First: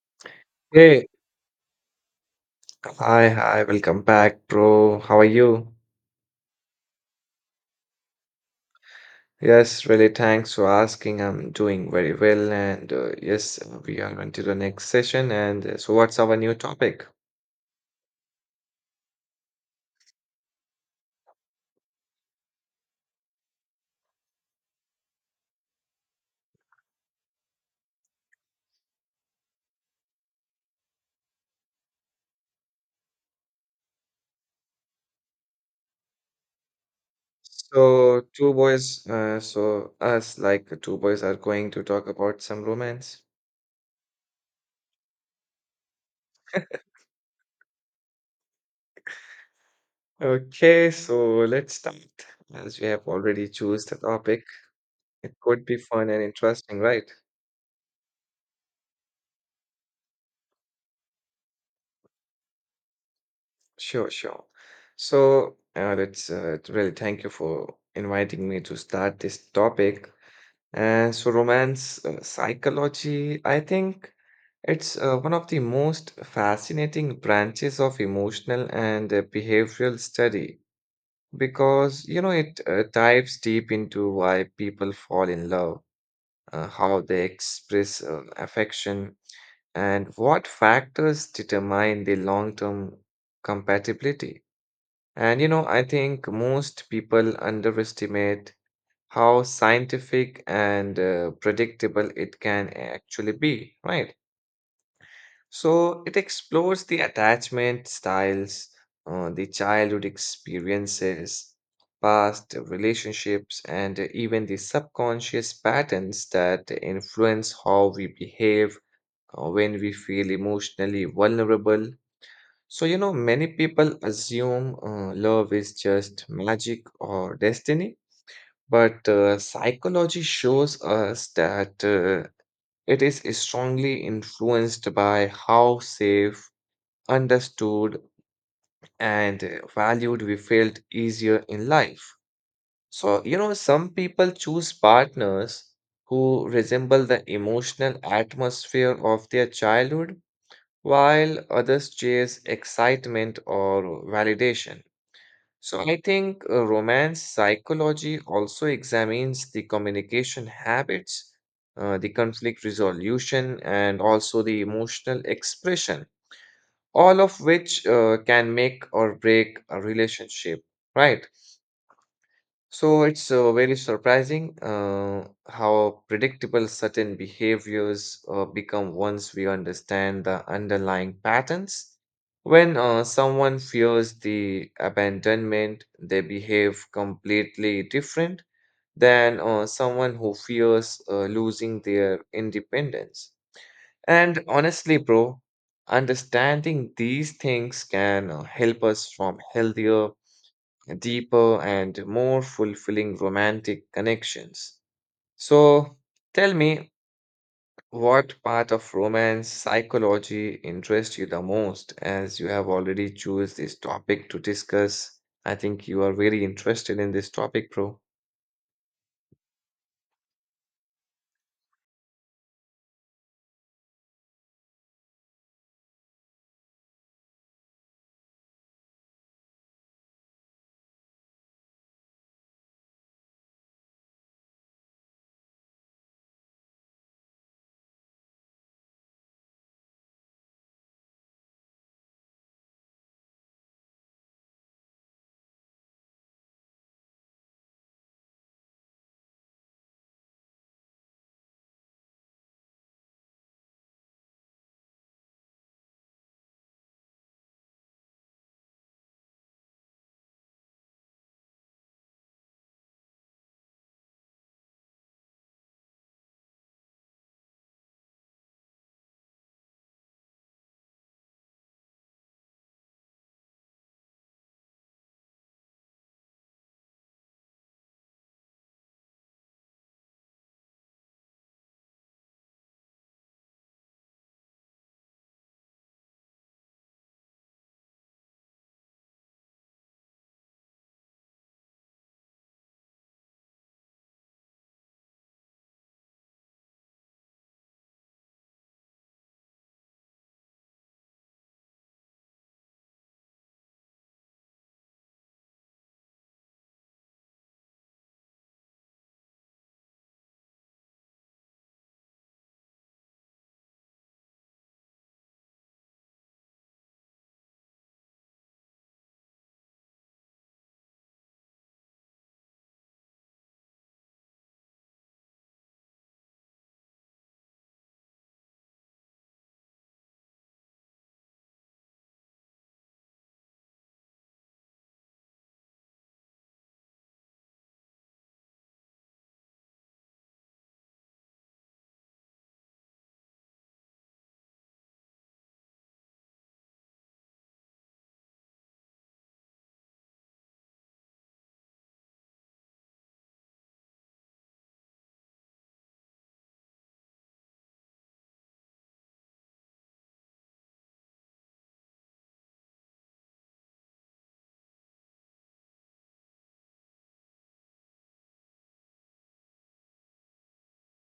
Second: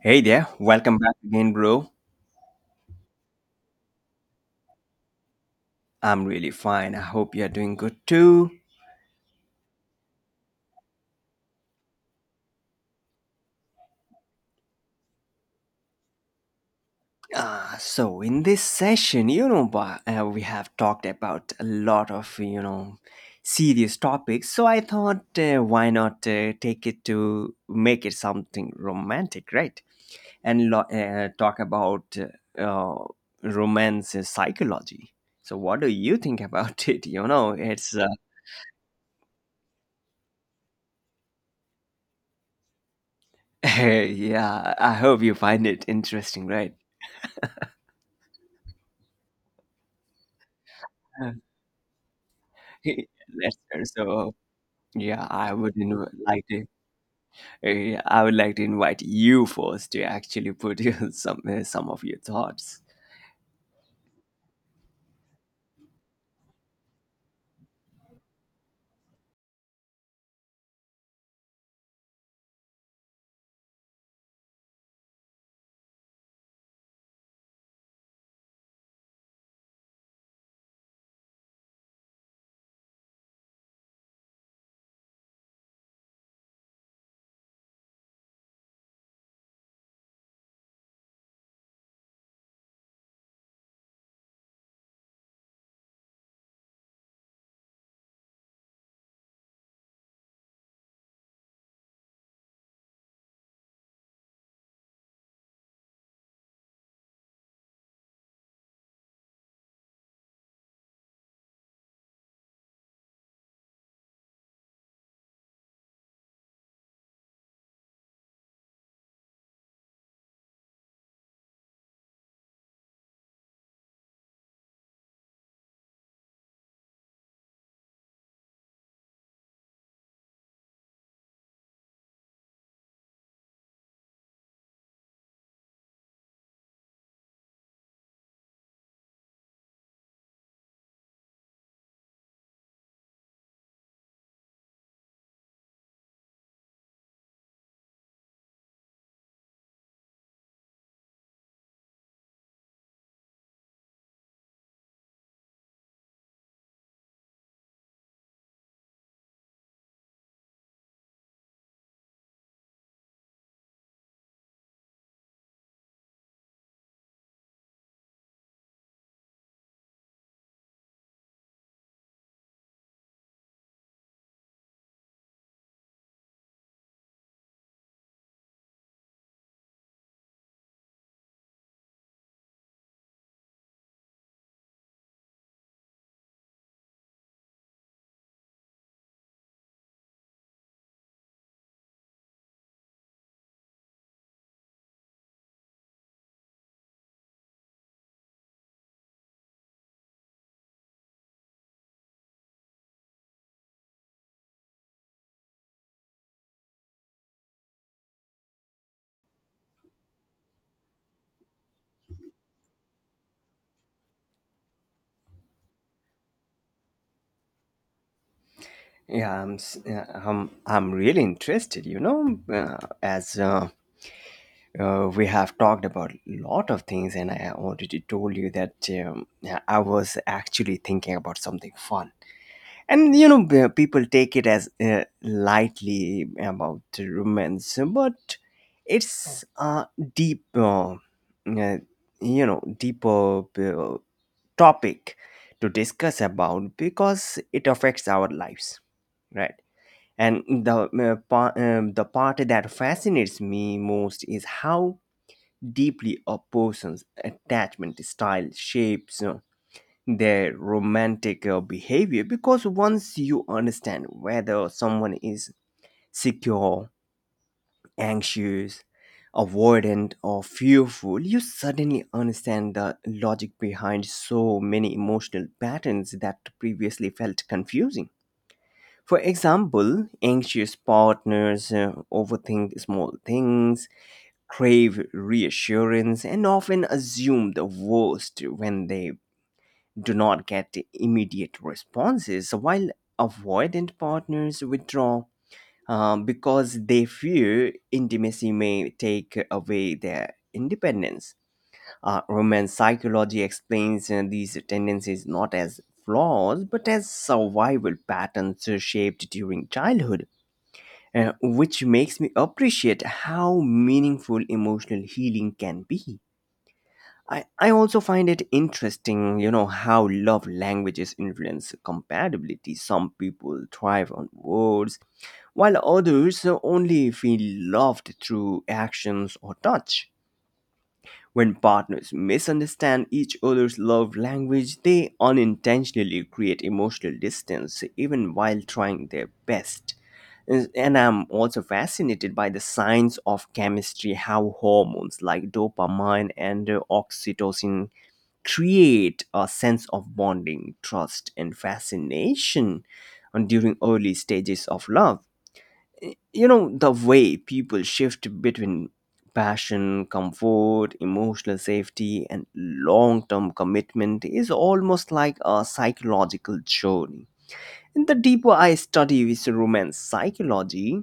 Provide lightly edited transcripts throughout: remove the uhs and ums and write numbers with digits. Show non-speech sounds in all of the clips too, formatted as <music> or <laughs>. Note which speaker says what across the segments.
Speaker 1: Hey there, welcome
Speaker 2: Hey,
Speaker 1: back again, bro.
Speaker 2: welcome back, bro. How are you?
Speaker 1: I'm really fine. I hope you're doing good too.
Speaker 2: Thanks for asking. I'm doing very well, and we are on to the next session. And what's our new topic?
Speaker 1: So in this session, we have talked about a lot of serious topics. So I thought, why not take it to make it something romantic, right? And talk about uh, uh, romance psychology. So what do you think about <laughs> it? You know, it's
Speaker 2: So, us, like two boys, are going to talk about some romance.
Speaker 1: <laughs> yeah. I hope you find it interesting, right?
Speaker 2: Okay, so let's start. As
Speaker 1: <laughs>
Speaker 2: we have
Speaker 1: Hey,
Speaker 2: already
Speaker 1: let's go.
Speaker 2: choose the
Speaker 1: So
Speaker 2: topic,
Speaker 1: yeah,
Speaker 2: it
Speaker 1: I
Speaker 2: could
Speaker 1: would
Speaker 2: be fun and
Speaker 1: like to.
Speaker 2: interesting, right?
Speaker 1: I would like to invite you first to actually put your, <laughs> some of your thoughts.
Speaker 2: Sure. So, that's really thank you for inviting me to start this topic. Romance psychology, I think it's one of the most fascinating branches of emotional and behavioral study because, you know, it dives deep into why people fall in love, how they express affection, and what factors determine the long-term compatibility. And you know, I think most people underestimate how scientific and predictable it can actually be, right? So it explores the attachment styles, the childhood experiences, past relationships, and even the subconscious patterns that influence how we behave when we feel emotionally vulnerable. So, you know, many people assume love is just magic or destiny, but psychology shows us that it is strongly influenced by how safe, understood, and valued we felt easier in life. So, you know, some people choose partners who resemble the emotional atmosphere of their childhood, while others chase excitement or validation. So I think romance psychology also examines the communication habits, the conflict resolution, and also the emotional expression, all of which can make or break a relationship, right? So it's very surprising how predictable certain behaviors become once we understand the underlying patterns. When someone fears the abandonment, they behave completely different than someone who fears losing their independence. And honestly, bro, understanding these things can help us form healthier, deeper, and more fulfilling romantic connections. So tell me what part of romance psychology interests you the most, as you have already choose this topic to discuss. I think you are very interested in this topic, bro.
Speaker 1: Yeah, I'm really interested. You know, as we have talked about a lot of things, and I already told you that yeah, I was actually thinking about something fun. And people take it as lightly about romance, but it's a deep deeper uh, topic to discuss about, because it affects our lives, right? And the the part that fascinates me most is how deeply a person's attachment style shapes their romantic behavior, because once you understand whether someone is secure, anxious, avoidant, or fearful, you suddenly understand the logic behind so many emotional patterns that previously felt confusing. For example, anxious partners overthink small things, crave reassurance, and often assume the worst when they do not get immediate responses, so while avoidant partners withdraw because they fear intimacy may take away their independence. Romance psychology explains these tendencies not as flaws but as survival patterns shaped during childhood, which makes me appreciate how meaningful emotional healing can be. I also find it interesting, you know, how love languages influence compatibility. Some people thrive on words, while others only feel loved through actions or touch. When partners misunderstand each other's love language, they unintentionally create emotional distance, even while trying their best. And I'm also fascinated by the science of chemistry, how hormones like dopamine and oxytocin create a sense of bonding, trust, and fascination and during early stages of love. You know, the way people shift between passion, comfort, emotional safety, and long term commitment is almost like a psychological journey. And the deeper I study this romance psychology,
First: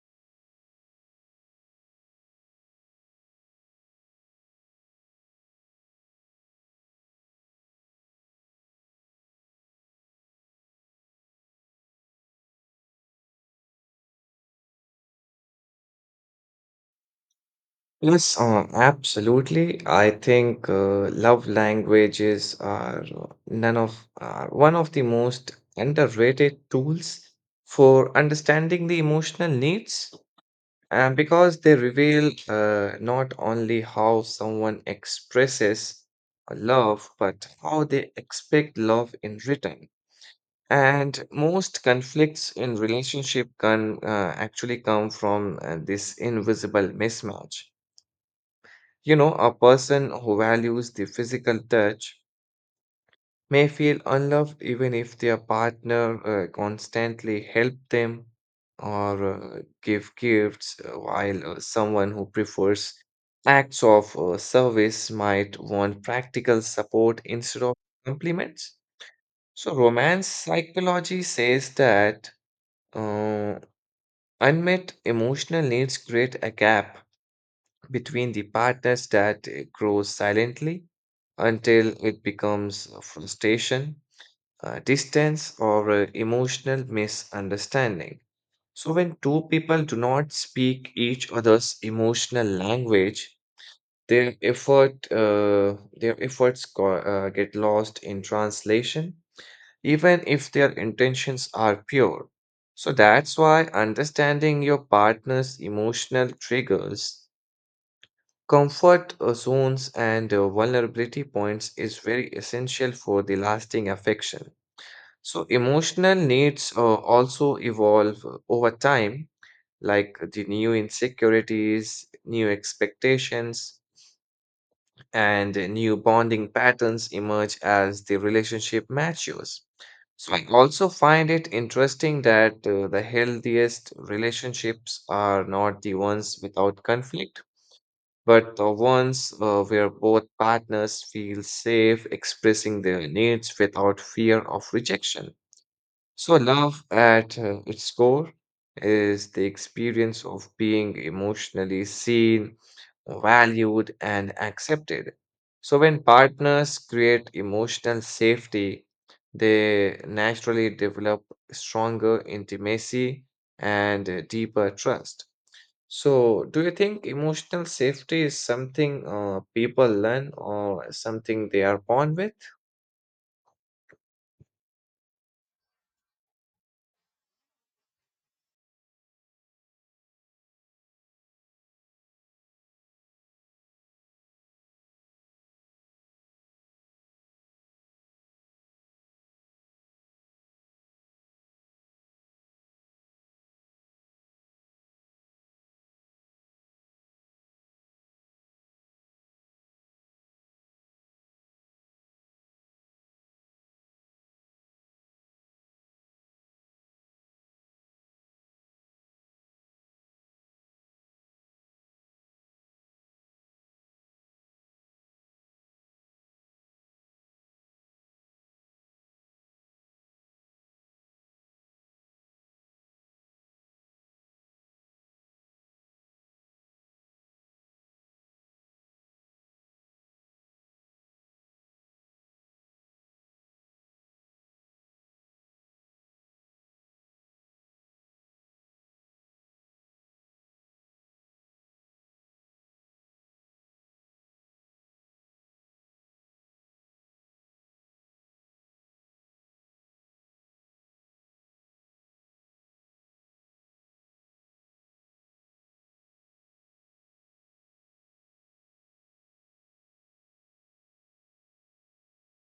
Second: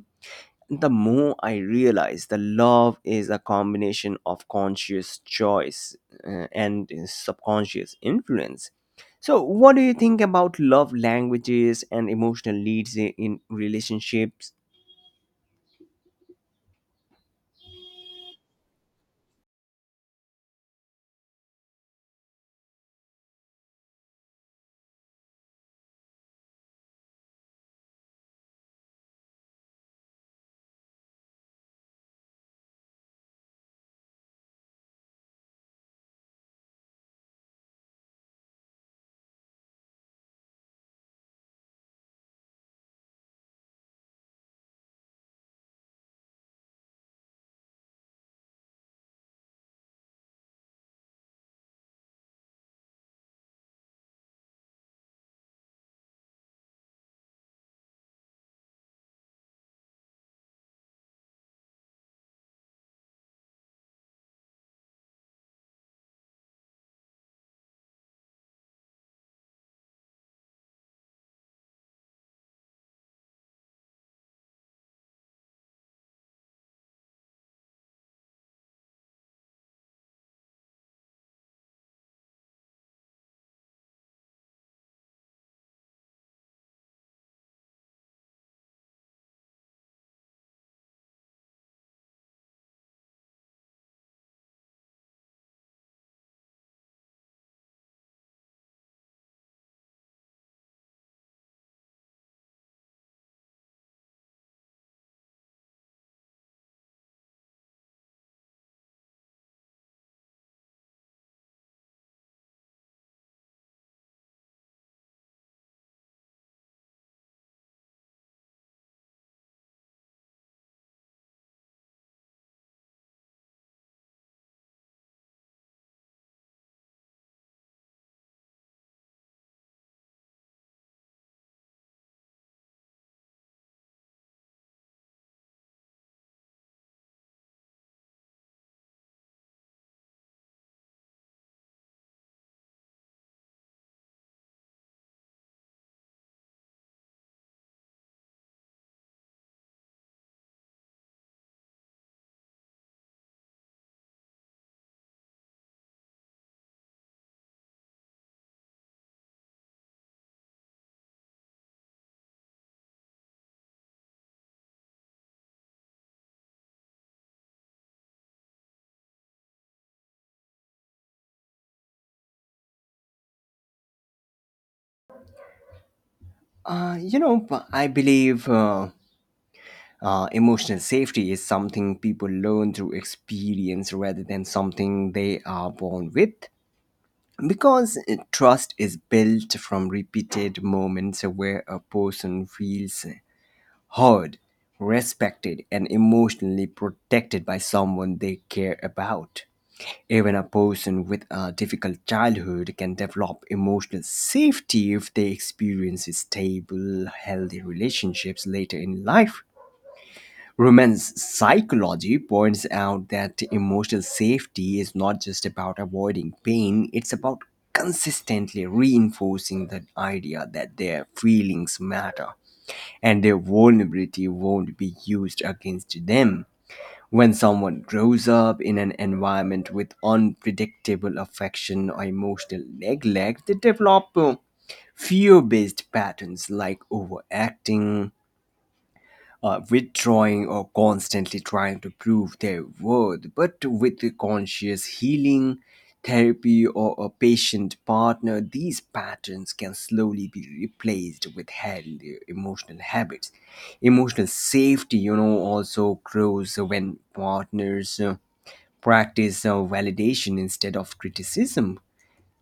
Speaker 1: the more I realize the love is a combination of conscious choice and subconscious influence. So, what do you think about love languages and emotional leads in relationships?
Speaker 2: Yes, absolutely. I think love languages are none of are one of the most underrated tools for understanding the emotional needs, and because they reveal not only how someone expresses love, but how they expect love in return. And most conflicts in relationship can actually come from this invisible mismatch. You know, a person who values the physical touch may feel unloved even if their partner constantly help them or give gifts, while someone who prefers acts of service might want practical support instead of compliments. So, romance psychology says that uh, unmet emotional needs create a gap between the partners that grows silently until it becomes frustration, distance, or emotional misunderstanding. So, when two people do not speak each other's emotional language, their efforts get lost in translation, even if their intentions are pure. So that's why understanding your partner's emotional triggers, comfort zones, and vulnerability points is very essential for the lasting affection. So, emotional needs also evolve over time, like the new insecurities, new expectations, and new bonding patterns emerge as the relationship matures. So, I also find it interesting that the healthiest relationships are not the ones without conflict, but the ones where both partners feel safe expressing their needs without fear of rejection. So, love at its core is the experience of being emotionally seen, valued, and accepted. So, when partners create emotional safety, they naturally develop stronger intimacy and deeper trust. So, do you think emotional safety is something people learn or something they are born with?
Speaker 1: I believe emotional safety is something people learn through experience rather than something they are born with. Because trust is built from repeated moments where a person feels heard, respected, and emotionally protected by someone they care about. Even a person with a difficult childhood can develop emotional safety if they experience stable, healthy relationships later in life. Romance psychology points out that emotional safety is not just about avoiding pain, it's about consistently reinforcing the idea that their feelings matter and their vulnerability won't be used against them. When someone grows up in an environment with unpredictable affection or emotional neglect, they develop fear based patterns like overacting, withdrawing, or constantly trying to prove their worth, but with the conscious healing, therapy, or a patient partner, these patterns can slowly be replaced with healthy emotional habits. Emotional safety, you know, also grows when partners practice validation instead of criticism,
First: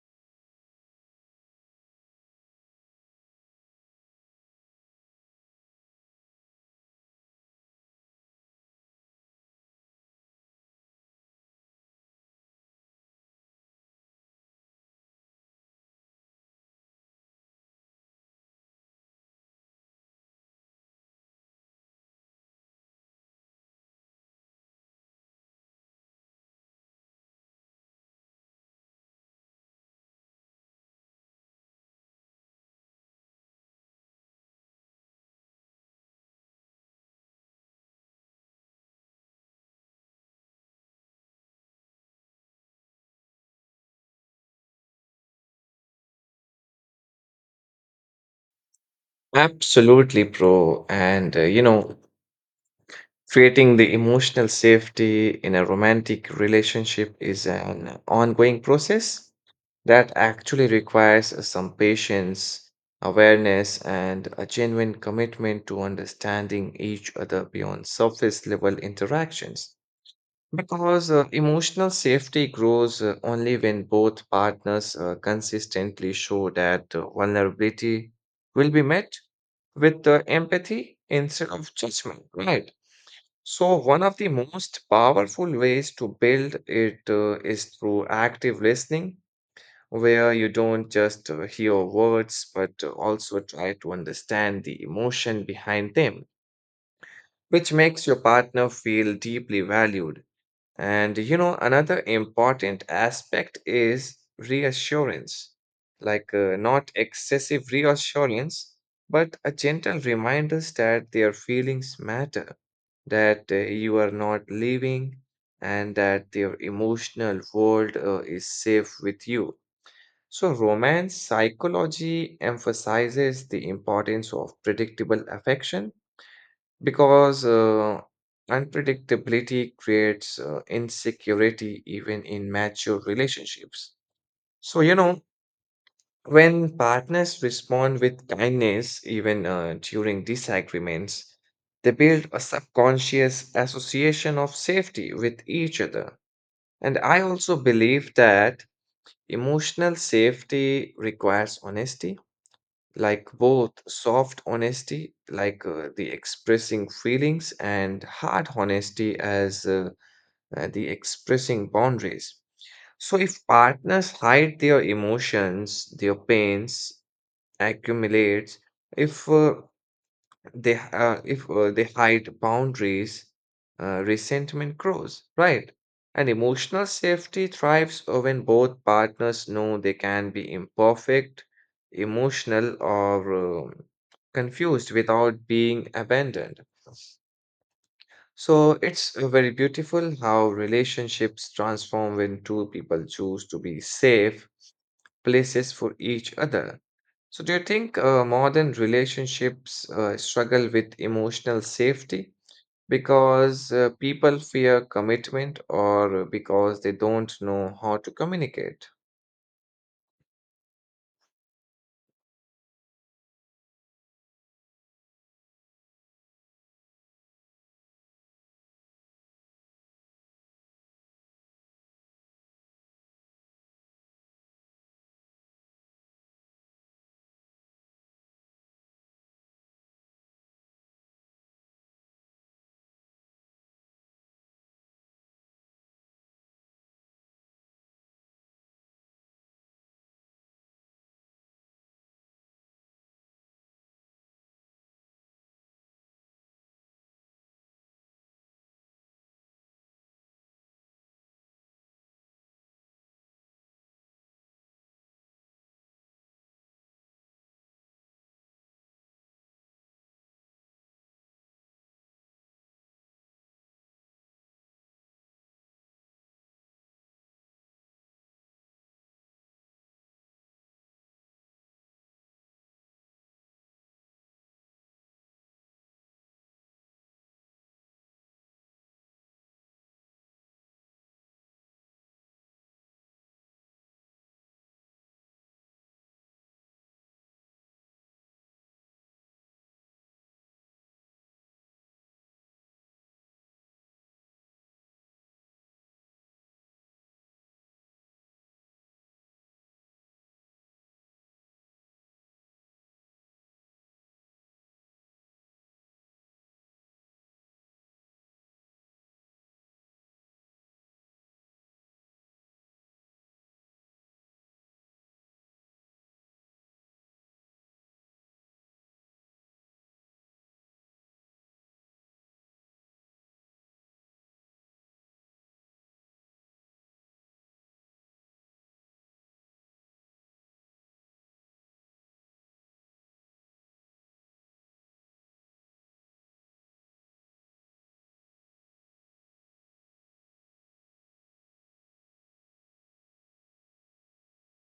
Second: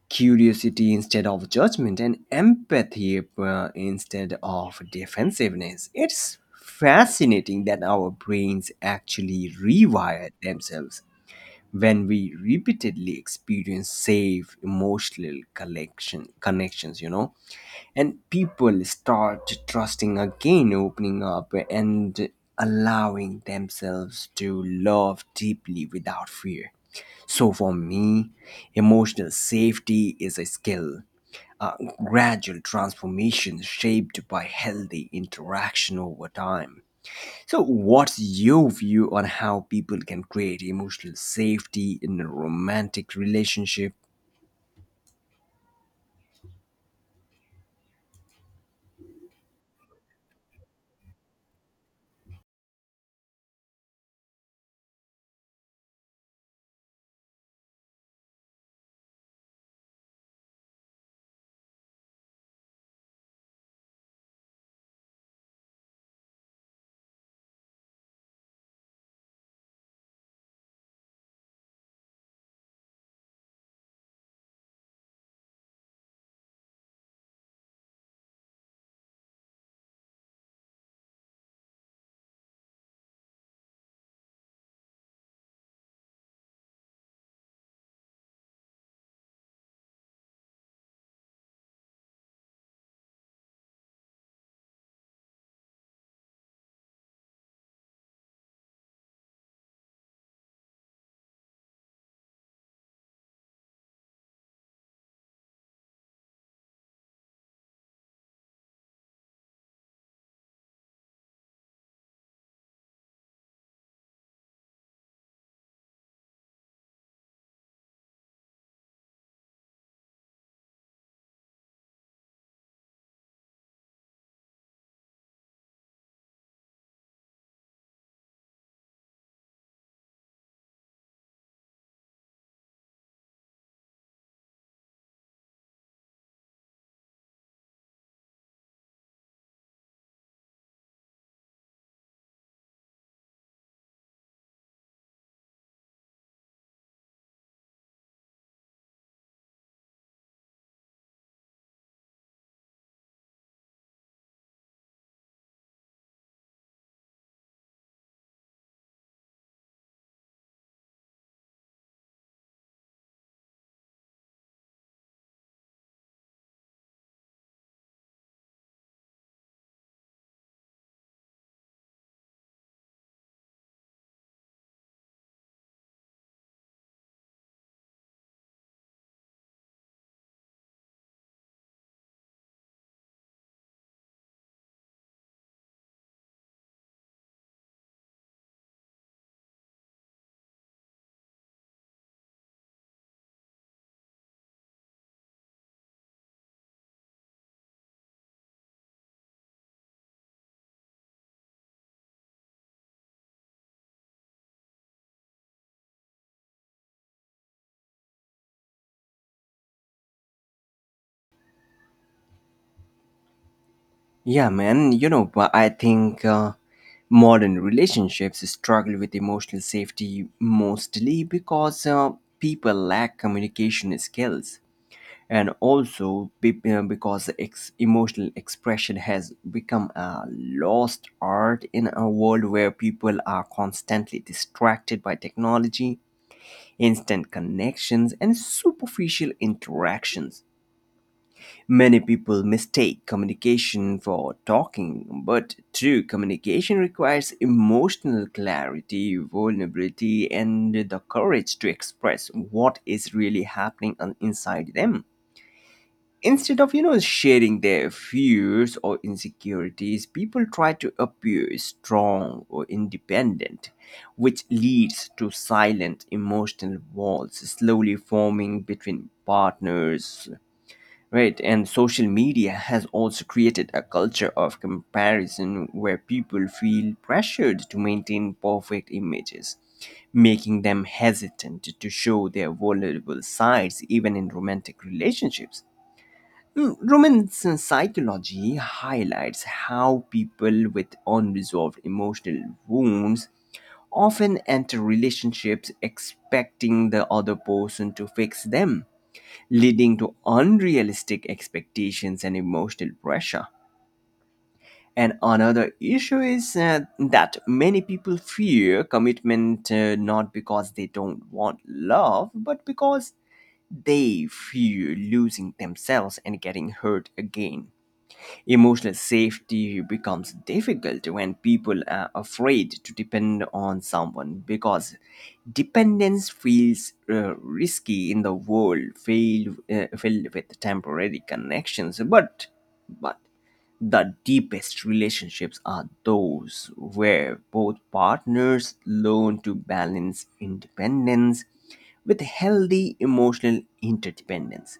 Speaker 1: curiosity instead of judgment, and empathy instead of defensiveness. It's fascinating that our brains actually rewire themselves when we repeatedly experience safe emotional collection connections, you know, and people start trusting again, opening up, and allowing themselves to love deeply without fear. So for me, emotional safety is a skill, a gradual transformation shaped by healthy interaction over time. So what's your view on how people can create emotional safety in a romantic relationship?
Speaker 2: Absolutely, bro. And you know, creating the emotional safety in a romantic relationship is an ongoing process that actually requires some patience, awareness, and a genuine commitment to understanding each other beyond surface level interactions. Because emotional safety grows only when both partners consistently show that vulnerability will be met with empathy instead of judgment, right? So, one of the most powerful ways to build it is through active listening, where you don't just hear words but also try to understand the emotion behind them, which makes your partner feel deeply valued. And you know, another important aspect is reassurance, like not excessive reassurance, but a gentle reminder that their feelings matter, that you are not leaving, and that their emotional world is safe with you. So, romance psychology emphasizes the importance of predictable affection because unpredictability creates insecurity even in mature relationships. So, you know, when partners respond with kindness, even during disagreements, they build a subconscious association of safety with each other. And I also believe that emotional safety requires honesty, like both soft honesty, like the expressing feelings, and hard honesty as the expressing boundaries. So, if partners hide their emotions, their pains accumulates, if uh, if they hide boundaries, resentment grows, right? And emotional safety thrives when both partners know they can be imperfect, emotional, or confused without being abandoned. So it's very beautiful how relationships transform when two people choose to be safe places for each other. So do you think modern relationships struggle with emotional safety because people fear commitment or because they don't know how to communicate?
Speaker 1: Yeah, man, you know, but I think modern relationships struggle with emotional safety mostly because people lack communication skills, and also because emotional expression has become a lost art in a world where people are constantly distracted by technology, instant connections, and superficial interactions. Many people mistake communication for talking, but true communication requires emotional clarity, vulnerability, and the courage to express what is really happening inside them. Instead of, you know, sharing their fears or insecurities, people try to appear strong or independent, which leads to silent emotional walls slowly forming between partners. Right, and social media has also created a culture of comparison where people feel pressured to maintain perfect images, making them hesitant to show their vulnerable sides even in romantic relationships. Romance psychology highlights how people with unresolved emotional wounds often enter relationships expecting the other person to fix them, leading to unrealistic expectations and emotional pressure. And another issue is that many people fear commitment, not because they don't want love, but because they fear losing themselves and getting hurt again. Emotional safety becomes difficult when people are afraid to depend on someone because dependence feels risky in the world filled with temporary connections. But the deepest relationships are those where both partners learn to balance independence with healthy emotional interdependence.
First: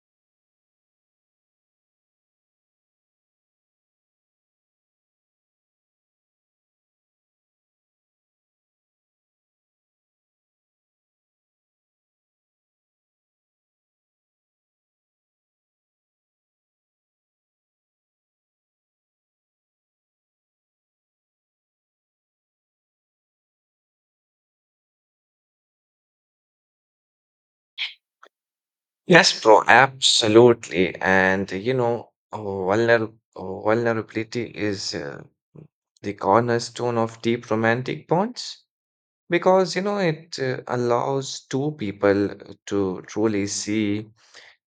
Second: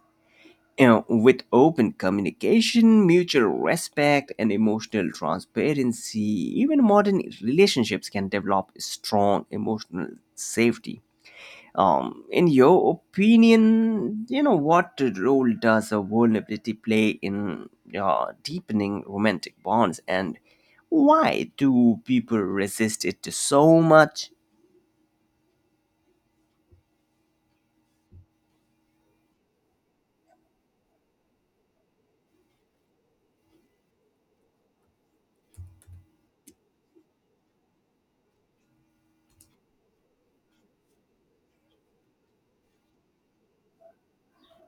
Speaker 1: And with open communication, mutual respect, and emotional transparency, even modern relationships can develop strong emotional safety. In your opinion, you know, what role does a vulnerability play in deepening romantic bonds, and why do people resist it so much?
Speaker 2: Yes, bro, absolutely. And you know, vulnerability is the cornerstone of deep romantic bonds because you know it allows two people to truly see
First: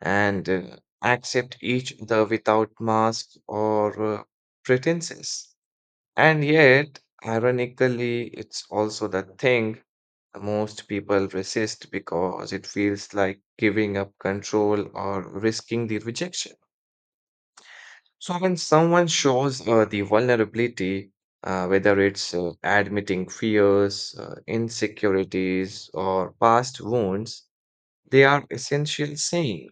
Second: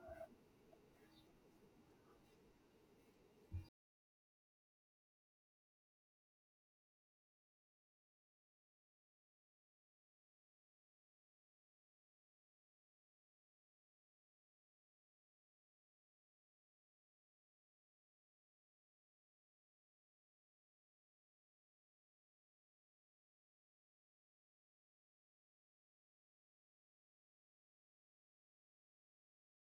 Speaker 2: and accept each other without mask or pretenses. And yet, ironically, it's also the thing most people resist because it feels like giving up control or risking the rejection. So, when someone shows the vulnerability, whether it's admitting fears, insecurities, or past wounds, they are essentially saying,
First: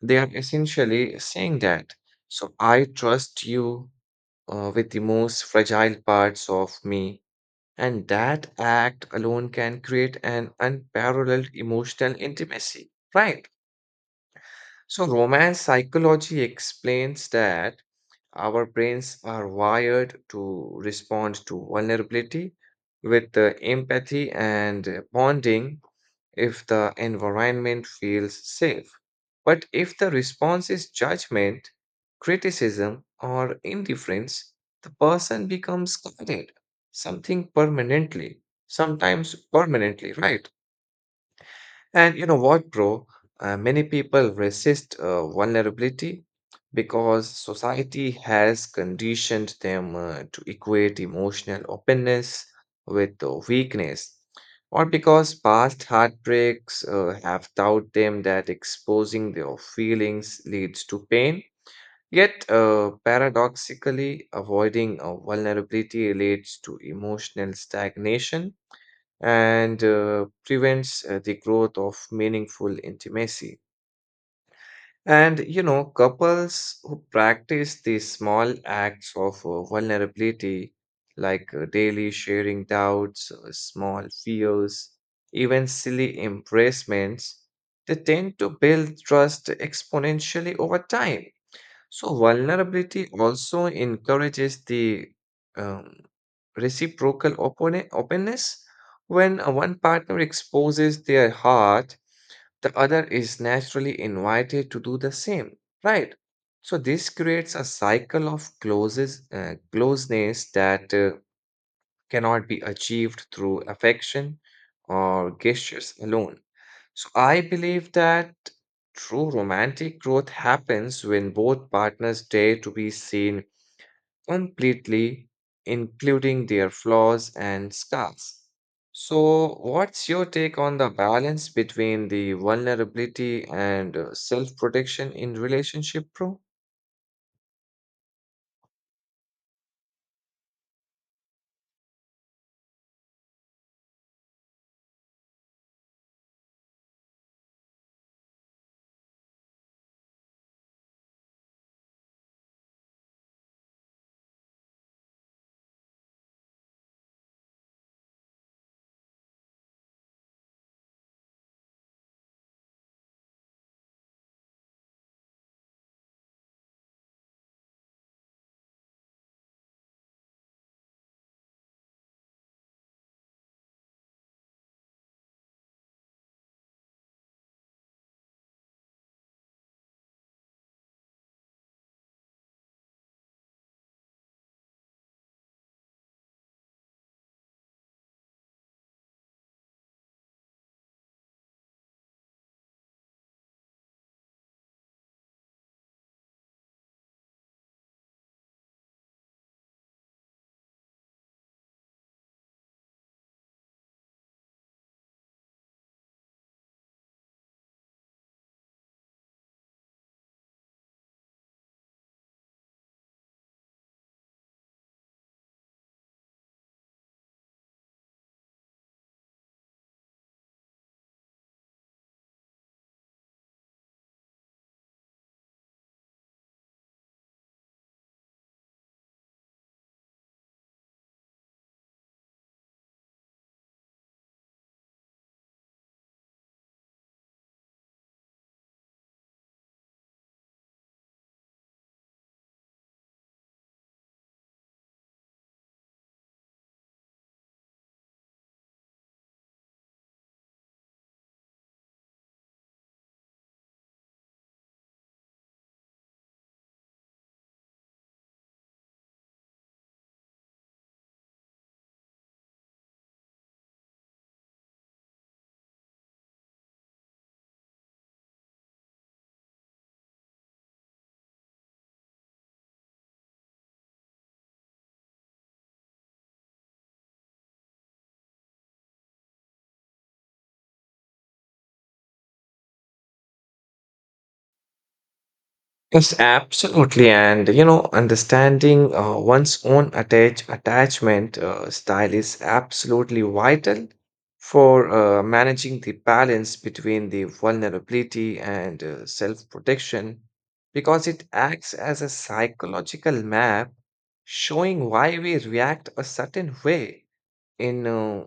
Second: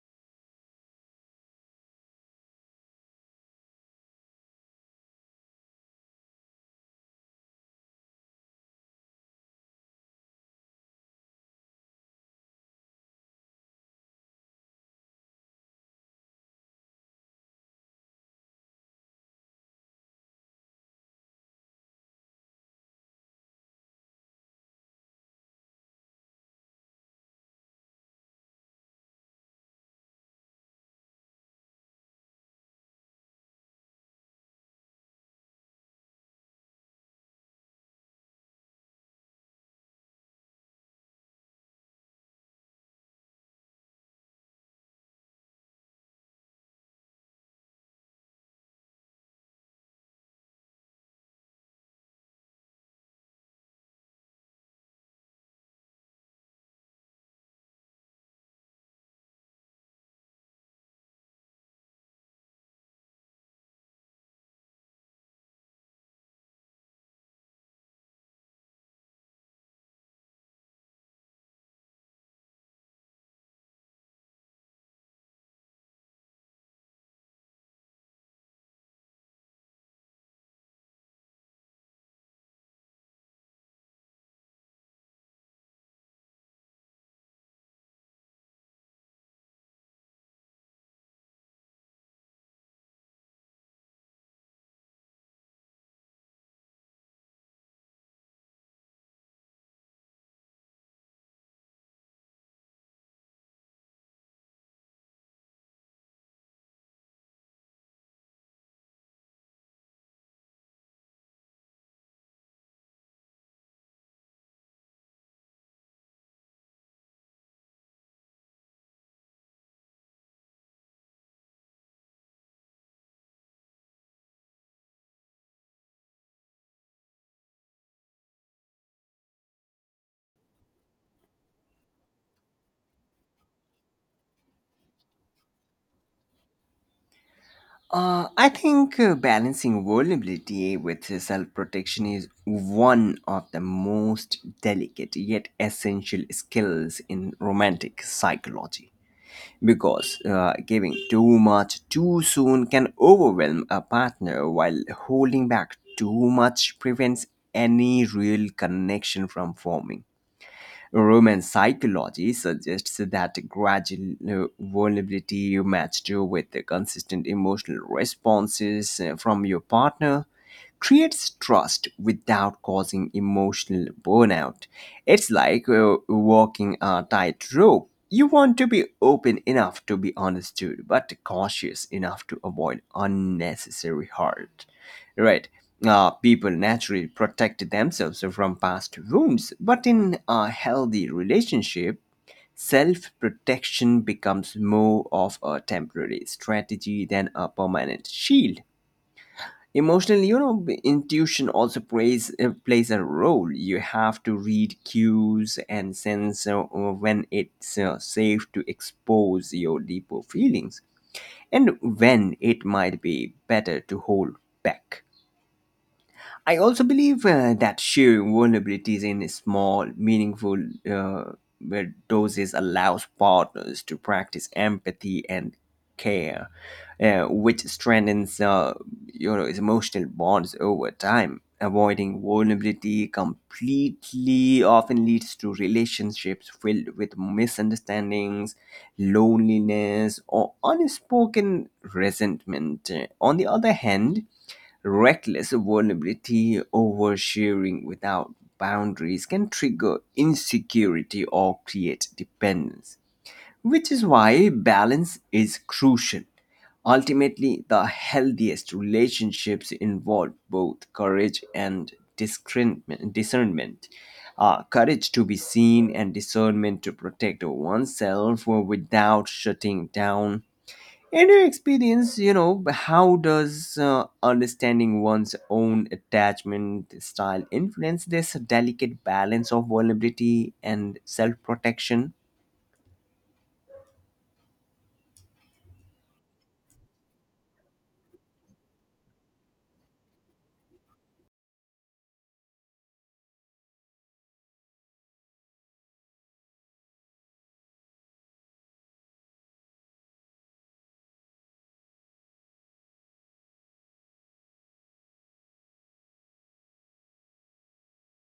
Speaker 2: they are essentially saying that, so, I trust you with the most fragile parts of me. And that act alone can create an unparalleled emotional intimacy, right? So, romance psychology explains that our brains are wired to respond to vulnerability with empathy and bonding if the environment feels safe. But if the response is judgment, criticism, or indifference, the person becomes guarded, something permanently, sometimes permanently, right? And you know what, bro? Many people resist vulnerability because society has conditioned them to equate emotional openness with weakness, or because past heartbreaks have taught them that exposing their feelings leads to pain. Yet, paradoxically, avoiding vulnerability leads to emotional stagnation and prevents the growth of meaningful intimacy. And you know, couples who practice these small acts of vulnerability, like daily sharing doubts, small fears, even silly embracements, they tend to build trust exponentially over time. So, vulnerability also encourages the um, reciprocal openness. When one partner exposes their heart, the other is naturally invited to do the same, right? So, this creates a cycle of closeness that cannot be achieved through affection or gestures alone. So I believe that true romantic growth happens when both partners dare to be seen completely, including their flaws and scars. So, what's your take on the balance between the vulnerability and self protection in relationship, bro?
Speaker 1: I think balancing vulnerability with self protection is one of the most delicate yet essential skills in romantic psychology, because giving too much too soon can overwhelm a partner, while holding back too much prevents any real connection from forming. Roman psychology suggests that gradual vulnerability matched with the consistent emotional responses from your partner creates trust without causing emotional burnout. It's like walking a tightrope. You want to be open enough to be understood, but cautious enough to avoid unnecessary hurt. Right. People naturally protect themselves from past wounds, but in a healthy relationship, self protection becomes more of a temporary strategy than a permanent shield. Emotionally, you know, intuition also plays a role. You have to read cues and sense when it's safe to expose your deeper feelings and when it might be better to hold back. I also believe that sharing vulnerabilities in small, meaningful uh, where doses allows partners to practice empathy and care, which strengthens, its emotional bonds over time. Avoiding vulnerability completely often leads to relationships filled with misunderstandings, loneliness, or unspoken resentment. On the other hand, reckless vulnerability oversharing without boundaries can trigger insecurity or create dependence, which is why balance is crucial. Ultimately, the healthiest relationships involve both courage and discernment. Courage to be seen and discernment to protect oneself without shutting down. In your experience, you know, how does understanding one's own attachment style influence this delicate balance of vulnerability and self protection?
Speaker 2: Yes, absolutely. And you know, understanding one's own attachment style is absolutely vital for managing the balance between the vulnerability and self-protection because it acts as a psychological map showing why we react a certain way in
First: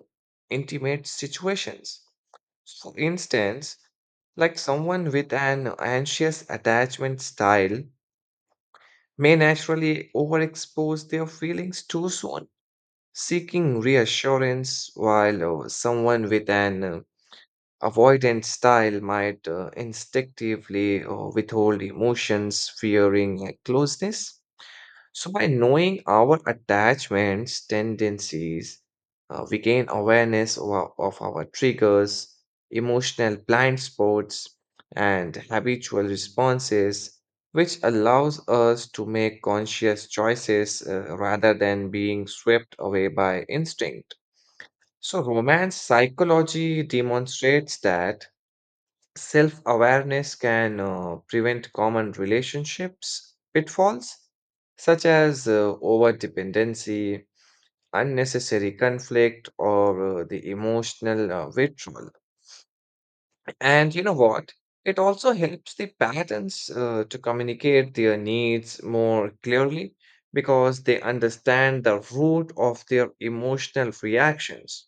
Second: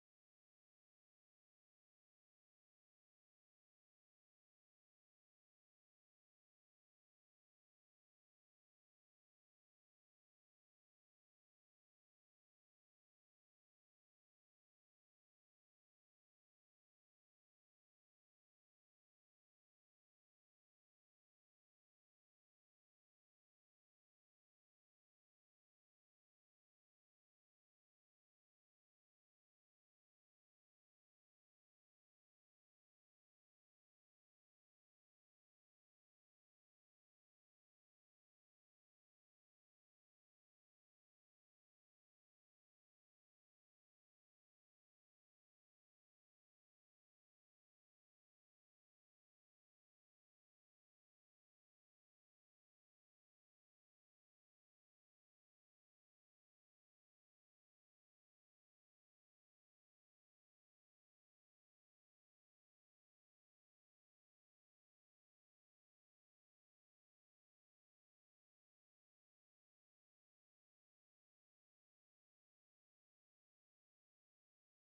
Speaker 2: intimate situations. For instance, like someone with an anxious attachment style may naturally overexpose their feelings too soon, seeking reassurance, while someone with an avoidant style might instinctively withhold emotions, fearing closeness. So, by knowing our attachments, tendencies, we gain awareness of of our triggers, emotional blind spots, and habitual responses, which allows us to make conscious choices rather than being swept away by instinct. So, romance psychology demonstrates that self-awareness can prevent common relationships pitfalls such as over-dependency, unnecessary conflict, or the emotional withdrawal. And you know what? It also helps the parents to communicate their needs more clearly because they understand the root of their emotional reactions.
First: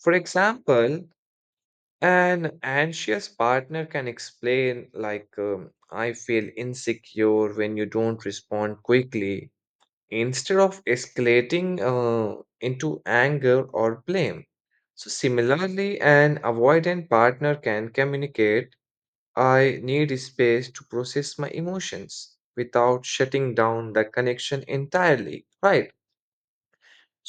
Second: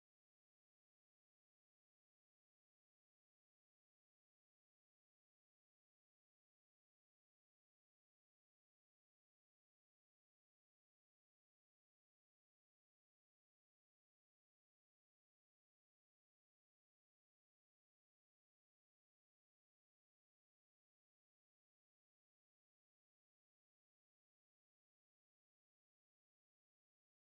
Speaker 2: For example, an anxious partner can explain, like, I feel insecure when you don't respond quickly, instead of escalating into anger or blame. So, similarly, an avoidant partner can communicate, I need space to process my emotions without shutting down the connection entirely, right?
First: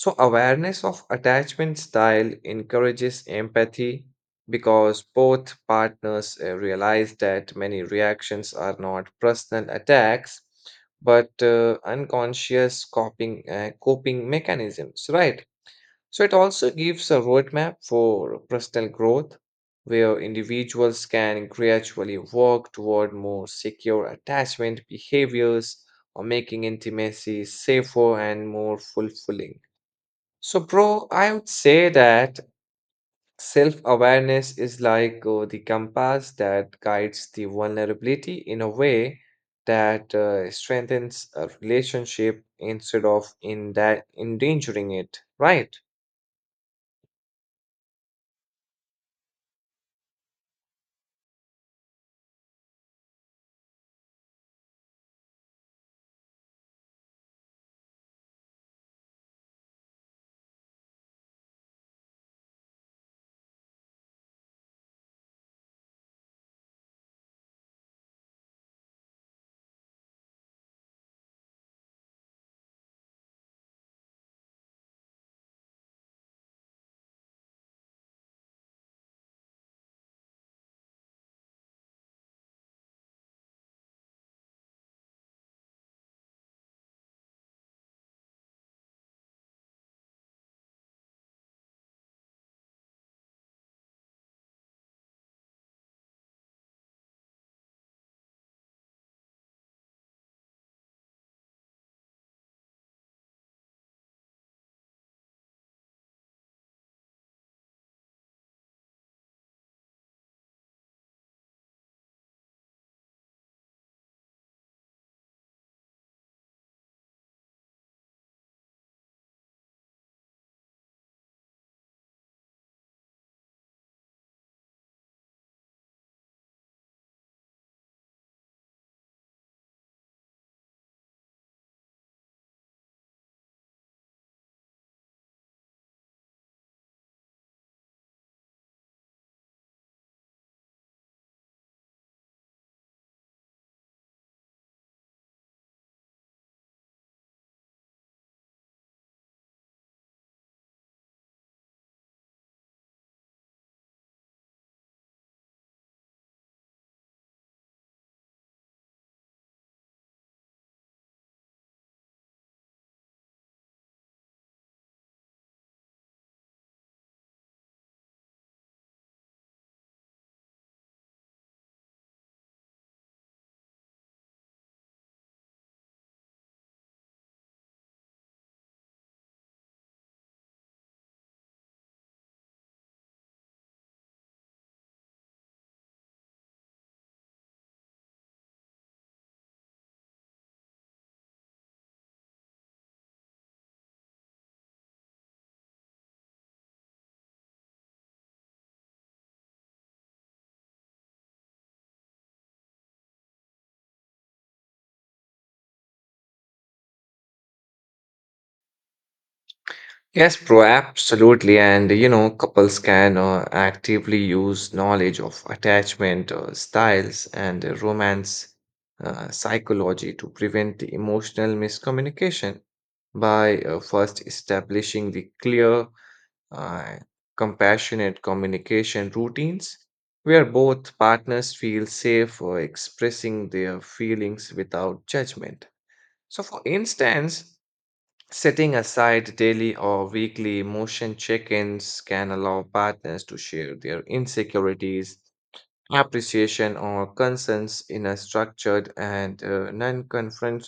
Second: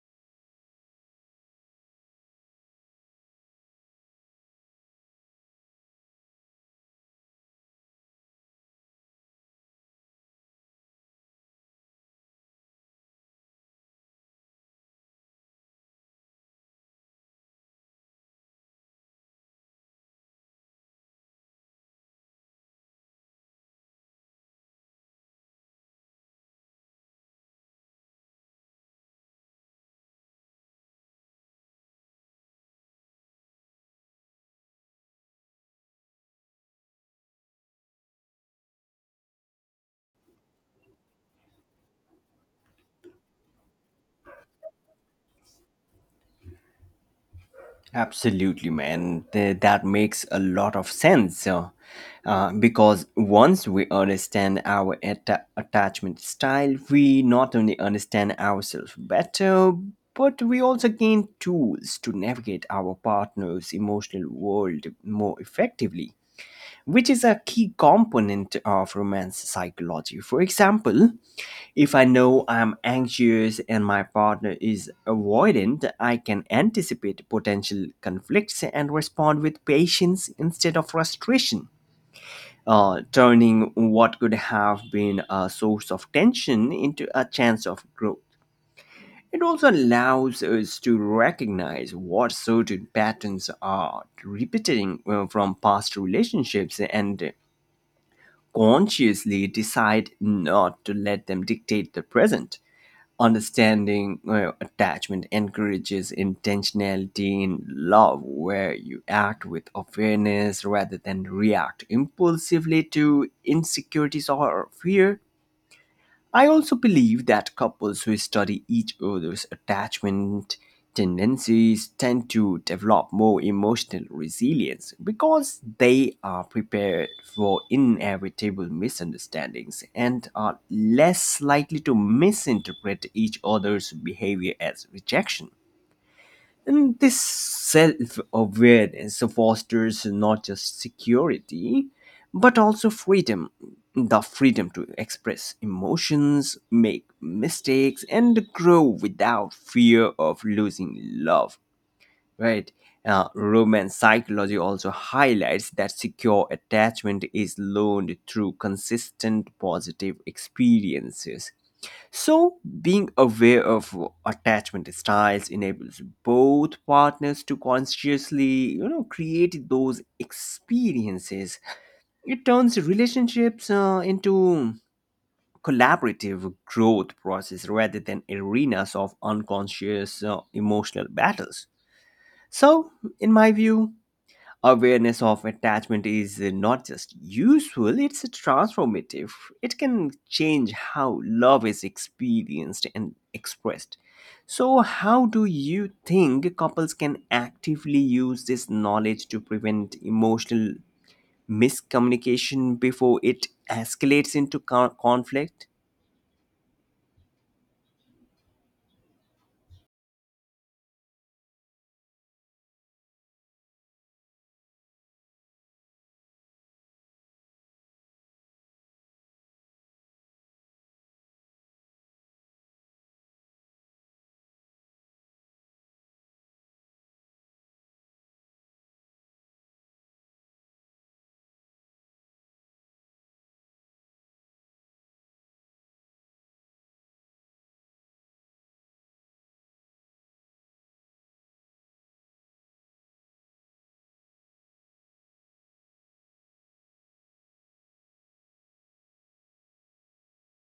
Speaker 2: So, awareness of attachment style encourages empathy because both partners realize that many reactions are not personal attacks but unconscious coping mechanisms, right? So, it also gives a roadmap for personal growth where individuals can gradually work toward more secure attachment behaviors, or making intimacy safer and more fulfilling. So, bro, I would say that self-awareness is like the compass that guides the vulnerability in a way that strengthens a relationship instead of in that endangering it, right?
Speaker 1: Absolutely, man. That makes a lot of sense. Because once we understand our attachment style, we not only understand ourselves better, but we also gain tools to navigate our partner's emotional world more effectively, which is a key component of romance psychology. For example, if I know I'm anxious and my partner is avoidant, I can anticipate potential conflicts and respond with patience instead of frustration, turning what could have been a source of tension into a chance of growth. It also allows us to recognize what certain patterns are repeating from past relationships and consciously decide not to let them dictate the present. Understanding attachment encourages intentionality in love, where you act with awareness rather than react impulsively to insecurities or fear. I also believe that couples who study each other's attachment tendencies tend to develop more emotional resilience because they are prepared for inevitable misunderstandings and are less likely to misinterpret each other's behavior as rejection. And this self awareness fosters not just security, but also freedom, the freedom to express emotions, make mistakes, and grow without fear of losing love. Right? Romance psychology also highlights that secure attachment is learned through consistent positive experiences, so being aware of attachment styles enables both partners to consciously, you know, create those experiences. It turns relationships into collaborative growth process rather than arenas of unconscious emotional battles. So, in my view, awareness of attachment is not just useful, it's transformative. It can change how love is experienced and expressed. So, how do you think couples can actively use this knowledge to prevent emotional miscommunication before it escalates into conflict?
Speaker 2: Yes, bro, absolutely. And you know, couples can actively use knowledge of attachment styles and romance psychology to prevent emotional miscommunication by first establishing the clear, uh, compassionate communication routines where both partners feel safe expressing their feelings without judgment. So, for instance, setting aside daily or weekly emotion check ins can allow partners to share their insecurities, appreciation, or concerns in a structured and non confrontational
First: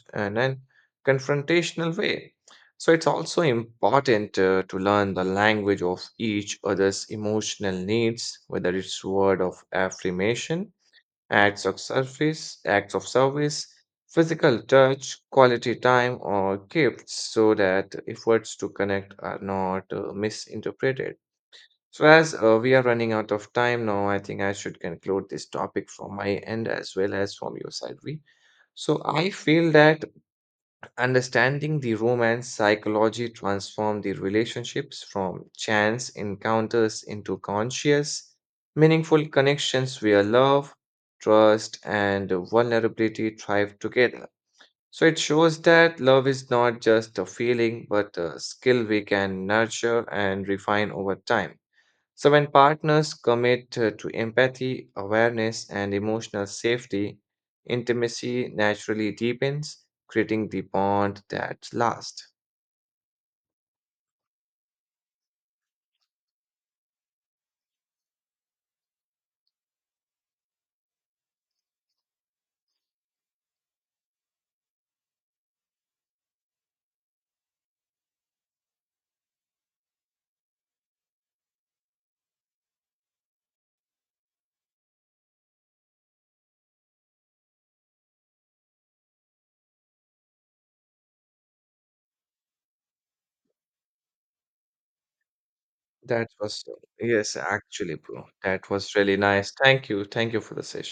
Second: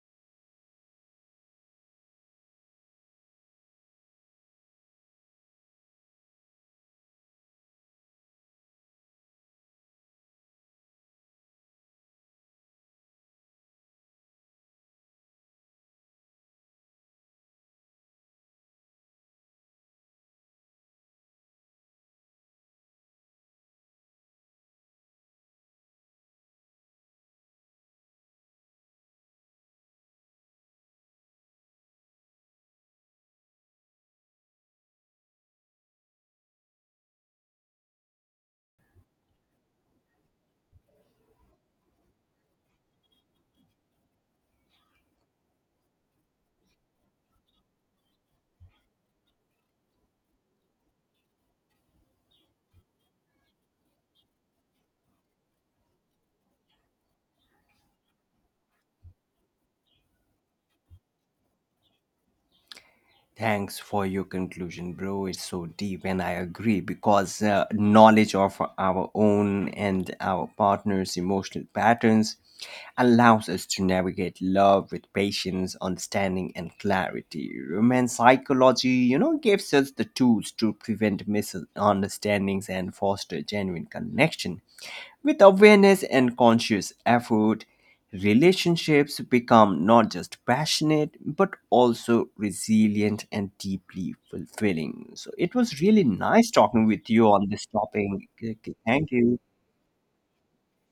Speaker 2: way. So, it's also important to learn the language of each other's emotional needs, whether it's word of affirmation, acts of service, physical touch, quality time, or gifts, so that efforts to connect are not misinterpreted. So, as we are running out of time now, I think I should conclude this topic from my end as well as from your side. We So I feel that understanding the romance psychology transformed the relationships from chance encounters into conscious, meaningful connections where love, trust, and vulnerability thrive together. So it shows that love is not just a feeling, but a skill we can nurture and refine over time. So, when partners commit to empathy, awareness, and emotional safety, intimacy naturally deepens, creating the bond that lasts.
Speaker 1: Thanks for your conclusion, bro. It's so deep, and I agree, because knowledge of our own and our partner's emotional patterns allows us to navigate love with patience, understanding, and clarity. Romance psychology, you know, gives us the tools to prevent misunderstandings and foster genuine connection. With awareness and conscious effort, relationships become not just passionate but also resilient and deeply fulfilling. So it was really
Speaker 2: That
Speaker 1: nice
Speaker 2: was,
Speaker 1: talking with you
Speaker 2: yes,
Speaker 1: on this
Speaker 2: actually,
Speaker 1: topic.
Speaker 2: bro, that was
Speaker 1: Thank
Speaker 2: really
Speaker 1: you.
Speaker 2: nice. Thank you. Thank you for the session.